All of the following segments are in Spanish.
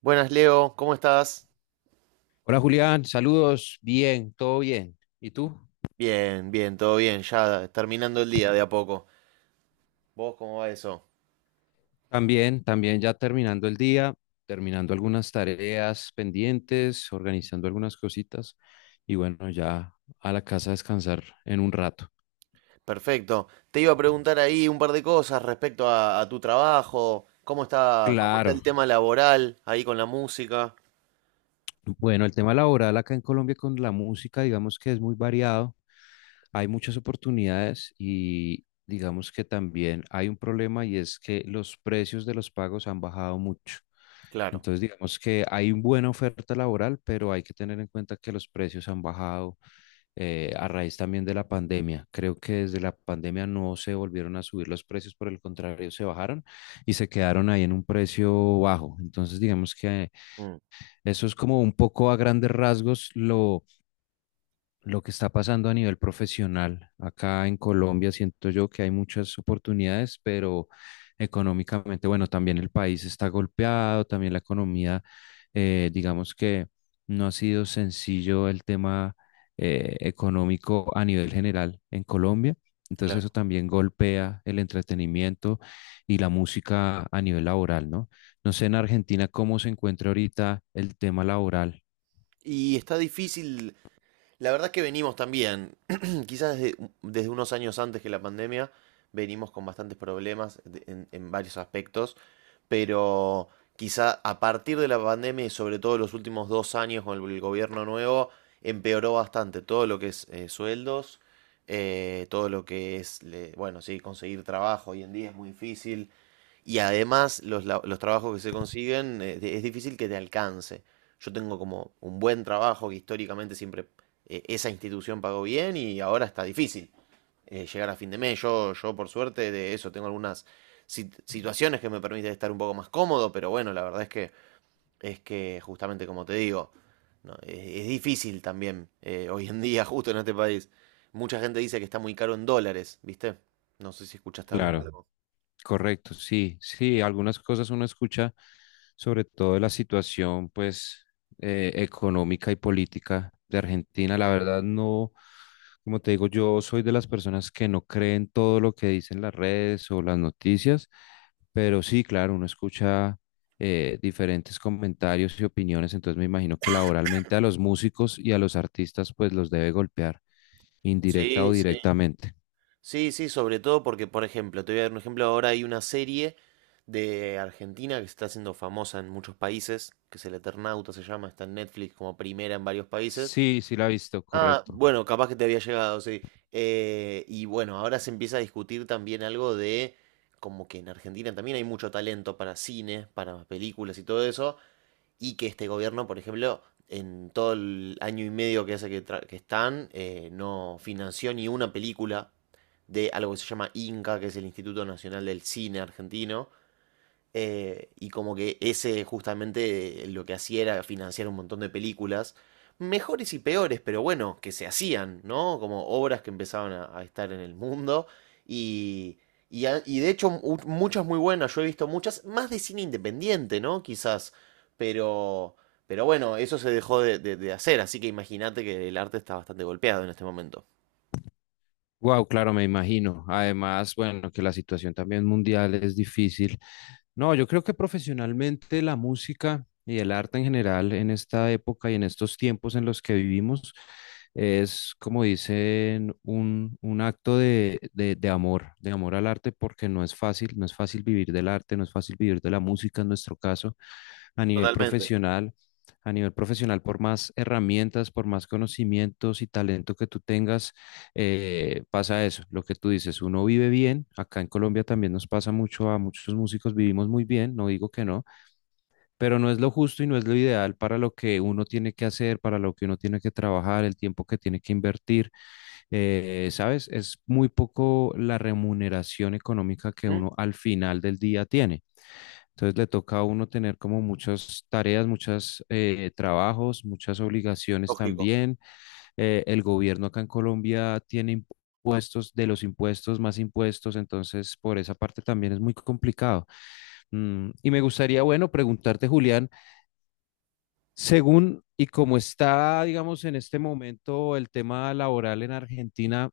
Buenas, Leo, ¿cómo estás? Hola Julián, saludos, bien, todo bien. ¿Y tú? Bien, bien, todo bien, ya terminando el día de a poco. ¿Vos cómo va eso? También, ya terminando el día, terminando algunas tareas pendientes, organizando algunas cositas y bueno, ya a la casa a descansar en un rato. Perfecto. Te iba a preguntar ahí un par de cosas respecto a tu trabajo, cómo está Claro. el tema laboral ahí con la música. Bueno, el tema laboral acá en Colombia con la música, digamos que es muy variado. Hay muchas oportunidades y digamos que también hay un problema y es que los precios de los pagos han bajado mucho. Claro, Entonces, digamos que hay una buena oferta laboral, pero hay que tener en cuenta que los precios han bajado a raíz también de la pandemia. Creo que desde la pandemia no se volvieron a subir los precios, por el contrario, se bajaron y se quedaron ahí en un precio bajo. Entonces, digamos que mm, eso es como un poco a grandes rasgos lo que está pasando a nivel profesional. Acá en Colombia siento yo que hay muchas oportunidades, pero económicamente, bueno, también el país está golpeado, también la economía, digamos que no ha sido sencillo el tema económico a nivel general en Colombia. Entonces claro. eso también golpea el entretenimiento y la música a nivel laboral, ¿no? No sé en Argentina cómo se encuentra ahorita el tema laboral. ¿Y está difícil? La verdad es que venimos también, quizás desde, desde unos años antes que la pandemia, venimos con bastantes problemas de- en varios aspectos, pero quizá a partir de la pandemia y sobre todo los últimos dos años con el gobierno nuevo, empeoró bastante todo lo que es sueldos, todo lo que es, le- bueno, sí, conseguir trabajo hoy en día es muy difícil, y además los, la- los trabajos que se consiguen es difícil que te alcance. Yo tengo como un buen trabajo que históricamente siempre esa institución pagó bien y ahora está difícil llegar a fin de mes. Yo por suerte de eso tengo algunas sit- situaciones que me permiten estar un poco más cómodo, pero bueno, la verdad es que justamente como te digo, no, es difícil también hoy en día justo en este país. Mucha gente dice que está muy caro en dólares, ¿viste? No sé si escuchaste hablar de Claro. algo. Correcto, sí, sí, algunas cosas uno escucha, sobre todo de la situación, pues, económica y política de Argentina. La verdad, no, como te digo, yo soy de las personas que no creen todo lo que dicen las redes o las noticias, pero sí, claro, uno escucha diferentes comentarios y opiniones, entonces me imagino que laboralmente a los músicos y a los artistas, pues, los debe golpear, indirecta o Sí, sí. directamente. Sí, sí, sobre todo porque, por ejemplo, te voy a dar un ejemplo, ahora hay una serie de Argentina que se está haciendo famosa en muchos países, que es El Eternauta se llama, está en Netflix como primera en varios países. Sí, sí la he visto, Ah, correcto. bueno, capaz que te había llegado, sí. Y bueno, ahora se empieza a discutir también algo de como que en Argentina también hay mucho talento para cine, para películas y todo eso, y que este gobierno, por ejemplo, en todo el año y medio que hace que, tra- que están, no financió ni una película de algo que se llama INCA, que es el Instituto Nacional del Cine Argentino, y como que ese justamente lo que hacía era financiar un montón de películas, mejores y peores, pero bueno, que se hacían, ¿no? Como obras que empezaban a estar en el mundo. Y, y, a- y de hecho mu- muchas muy buenas, yo he visto muchas, más de cine independiente, ¿no? Quizás, pero, pero bueno, eso se dejó de hacer, así que imagínate que el arte está bastante golpeado en este momento. Wow, claro, me imagino. Además, bueno, que la situación también mundial es difícil. No, yo creo que profesionalmente la música y el arte en general en esta época y en estos tiempos en los que vivimos es, como dicen, un acto de, de amor, de amor al arte, porque no es fácil, no es fácil vivir del arte, no es fácil vivir de la música en nuestro caso, a nivel Totalmente. profesional. A nivel profesional, por más herramientas, por más conocimientos y talento que tú tengas, pasa eso, lo que tú dices, uno vive bien, acá en Colombia también nos pasa mucho, a muchos músicos vivimos muy bien, no digo que no, pero no es lo justo y no es lo ideal para lo que uno tiene que hacer, para lo que uno tiene que trabajar, el tiempo que tiene que invertir, ¿sabes? Es muy poco la remuneración económica que ¿Mm? uno al final del día tiene. Entonces le toca a uno tener como muchas tareas, muchos trabajos, muchas obligaciones Lógico. también el gobierno acá en Colombia tiene impuestos, de los impuestos más impuestos, entonces por esa parte también es muy complicado. Y me gustaría, bueno, preguntarte, Julián, según y como está, digamos, en este momento el tema laboral en Argentina,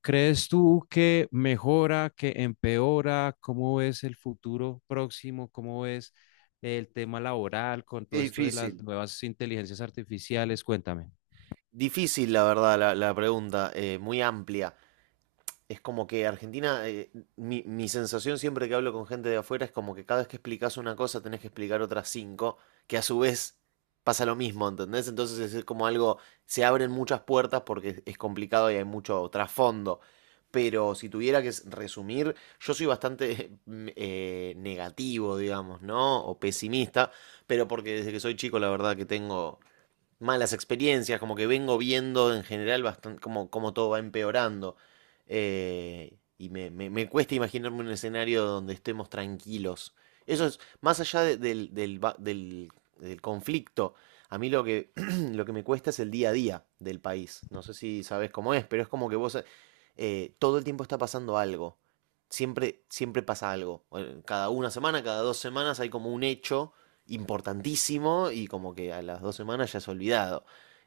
¿crees tú que mejora, que empeora? ¿Cómo ves el futuro próximo? ¿Cómo ves el tema laboral con todo Qué esto de las difícil. nuevas inteligencias artificiales? Cuéntame. Difícil, la verdad, la pregunta, muy amplia. Es como que Argentina, mi, mi sensación siempre que hablo con gente de afuera es como que cada vez que explicas una cosa tenés que explicar otras cinco, que a su vez pasa lo mismo, ¿entendés? Entonces es como algo, se abren muchas puertas porque es complicado y hay mucho trasfondo. Pero si tuviera que s- resumir, yo soy bastante negativo, digamos, ¿no? O pesimista, pero porque desde que soy chico la verdad que tengo malas experiencias, como que vengo viendo en general bastante como, como todo va empeorando. Y me- me cuesta imaginarme un escenario donde estemos tranquilos. Eso es, más allá de- del, del va- del- del conflicto, a mí lo que, lo que me cuesta es el día a día del país. No sé si sabes cómo es, pero es como que vos todo el tiempo está pasando algo. Siempre, siempre pasa algo. Cada una semana, cada dos semanas hay como un hecho importantísimo y como que a las dos semanas ya es olvidado.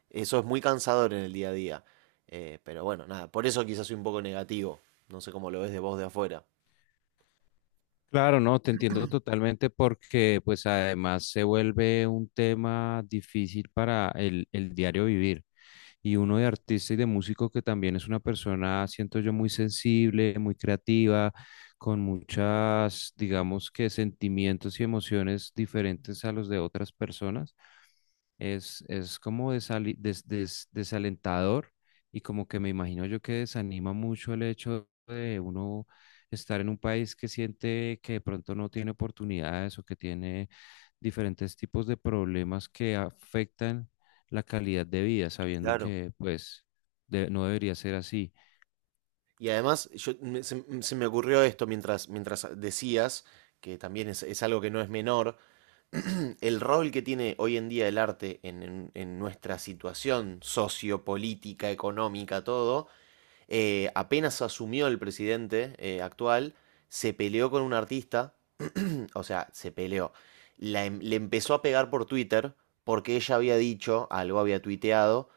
Eso es muy cansador en el día a día. Pero bueno, nada, por eso quizás soy un poco negativo. No sé cómo lo ves de vos de afuera. Claro, no, te entiendo totalmente porque pues además se vuelve un tema difícil para el diario vivir. Y uno de artista y de músico que también es una persona, siento yo, muy sensible, muy creativa, con muchas, digamos que sentimientos y emociones diferentes a los de otras personas. Es como desalentador y como que me imagino yo que desanima mucho el hecho de uno estar en un país que siente que de pronto no tiene oportunidades o que tiene diferentes tipos de problemas que afectan la calidad de vida, sabiendo Claro. que pues no debería ser así. Y además, yo, me- se me ocurrió esto mientras, mientras decías, que también es algo que no es menor, el rol que tiene hoy en día el arte en nuestra situación sociopolítica, económica, todo, apenas asumió el presidente actual, se peleó con un artista o sea, se peleó. La em- le empezó a pegar por Twitter porque ella había dicho, algo había tuiteado,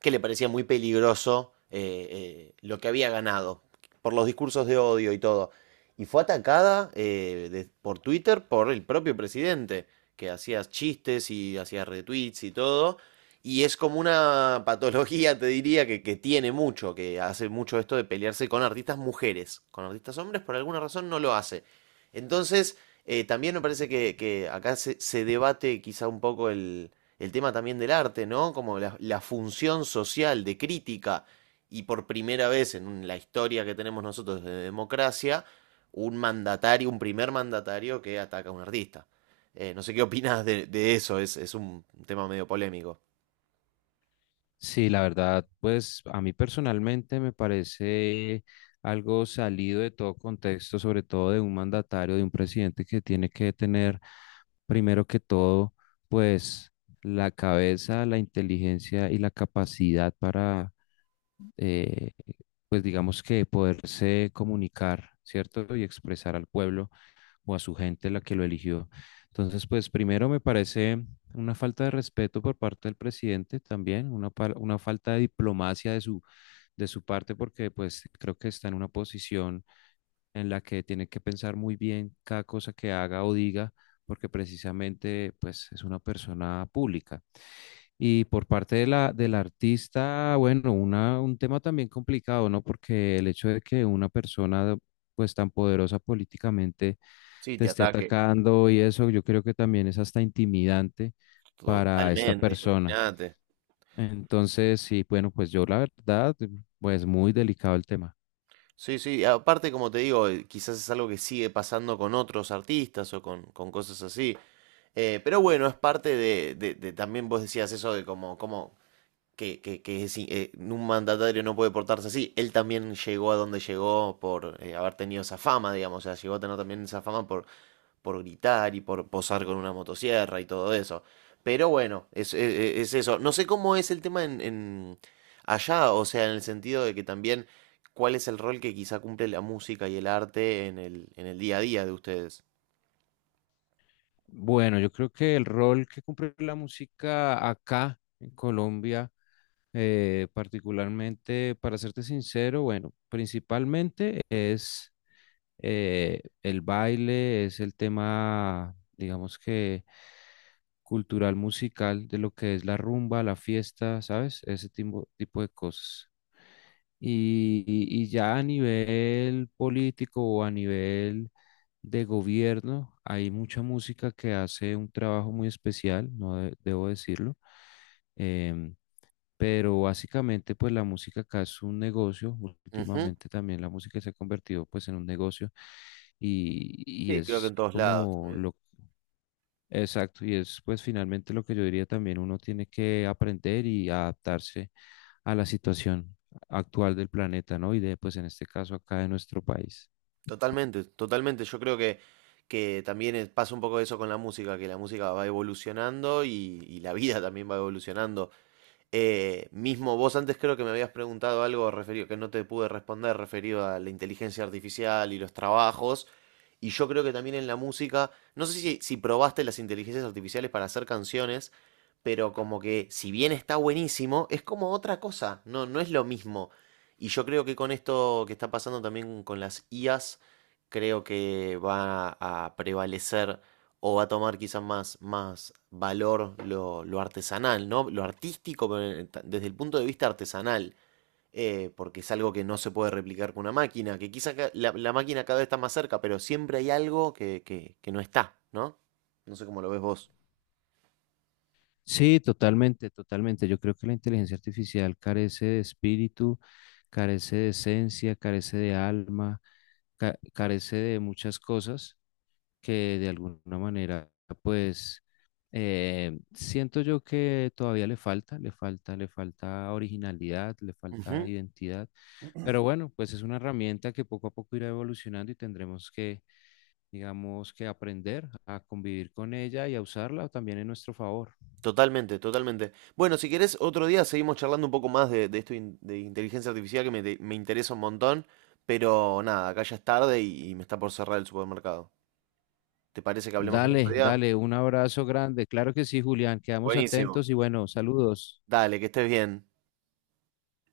que le parecía muy peligroso lo que había ganado por los discursos de odio y todo. Y fue atacada de- por Twitter por el propio presidente, que hacía chistes y hacía retweets y todo. Y es como una patología, te diría, que tiene mucho, que hace mucho esto de pelearse con artistas mujeres. Con artistas hombres, por alguna razón, no lo hace. Entonces, también me parece que acá se, se debate quizá un poco el tema también del arte, ¿no? Como la función social de crítica y por primera vez en un- la historia que tenemos nosotros de democracia, un mandatario, un primer mandatario que ataca a un artista. No sé qué opinas de eso, es un tema medio polémico. Sí, la verdad, pues a mí personalmente me parece algo salido de todo contexto, sobre todo de un mandatario, de un presidente que tiene que tener, primero que todo, pues la cabeza, la inteligencia y la capacidad para, eh, pues digamos que poderse comunicar, ¿cierto? Y expresar al pueblo o a su gente la que lo eligió. Entonces, pues primero me parece una falta de respeto por parte del presidente también, una falta de diplomacia de su parte, porque pues creo que está en una posición en la que tiene que pensar muy bien cada cosa que haga o diga, porque precisamente pues es una persona pública. Y por parte de la, del artista, bueno, una, un tema también complicado, ¿no? Porque el hecho de que una persona pues tan poderosa políticamente Sí, te te esté ataque atacando y eso, yo creo que también es hasta intimidante para esta totalmente, persona. imagínate. Entonces, sí, bueno, pues yo la verdad, pues muy delicado el tema. Sí, sí, aparte como te digo, quizás es algo que sigue pasando con otros artistas o con cosas así. Pero bueno, es parte de- también vos decías eso de como, como que es i- un mandatario no puede portarse así. Él también llegó a donde llegó por haber tenido esa fama, digamos, o sea, llegó a tener también esa fama por gritar y por posar con una motosierra y todo eso. Pero bueno, es eso. No sé cómo es el tema en allá, o sea, en el sentido de que también cuál es el rol que quizá cumple la música y el arte en el día a día de ustedes. Bueno, yo creo que el rol que cumple la música acá en Colombia, particularmente, para serte sincero, bueno, principalmente es el baile, es el tema, digamos que cultural, musical, de lo que es la rumba, la fiesta, ¿sabes? Ese tipo de cosas. Y, y ya a nivel político o a nivel de gobierno, hay mucha música que hace un trabajo muy especial, no de- debo decirlo. Em, pero básicamente, pues la música acá es un negocio. Ujú. Últimamente también la música se ha convertido pues en un negocio y Sí, creo que es en todos lados como también. lo exacto. Y es pues finalmente lo que yo diría también uno tiene que aprender y adaptarse a la situación actual del planeta, ¿no? Y de pues en este caso acá de nuestro país. Totalmente, totalmente. Yo creo que también es- pasa un poco eso con la música, que la música va evolucionando y la vida también va evolucionando. Mismo vos antes creo que me habías preguntado algo referido que no te pude responder referido a la inteligencia artificial y los trabajos. Y yo creo que también en la música, no sé si, si probaste las inteligencias artificiales para hacer canciones, pero como que si bien está buenísimo, es como otra cosa, no, no es lo mismo. Y yo creo que con esto que está pasando también con las IAs, creo que va a prevalecer o va a tomar quizás más, más valor lo artesanal, ¿no? Lo artístico, pero en- ta- desde el punto de vista artesanal porque es algo que no se puede replicar con una máquina, que quizás ca- la máquina cada vez está más cerca, pero siempre hay algo que no está, ¿no? No sé cómo lo ves vos. Sí, totalmente, totalmente. Yo creo que la inteligencia artificial carece de espíritu, carece de esencia, carece de alma, carece de muchas cosas que de alguna manera, pues, siento yo que todavía le falta, le falta, le falta originalidad, le falta Ujú, identidad. Pero bueno, pues es una herramienta que poco a poco irá evolucionando y tendremos que, digamos, que aprender a convivir con ella y a usarla también en nuestro favor. totalmente, totalmente. Bueno, si querés, otro día seguimos charlando un poco más de esto in- de inteligencia artificial que me, te- me interesa un montón, pero nada, acá ya es tarde y me está por cerrar el supermercado. ¿Te parece que hablemos el otro Dale, día? dale, un abrazo grande. Claro que sí, Julián, quedamos Buenísimo. atentos y bueno, saludos. Dale, que estés bien.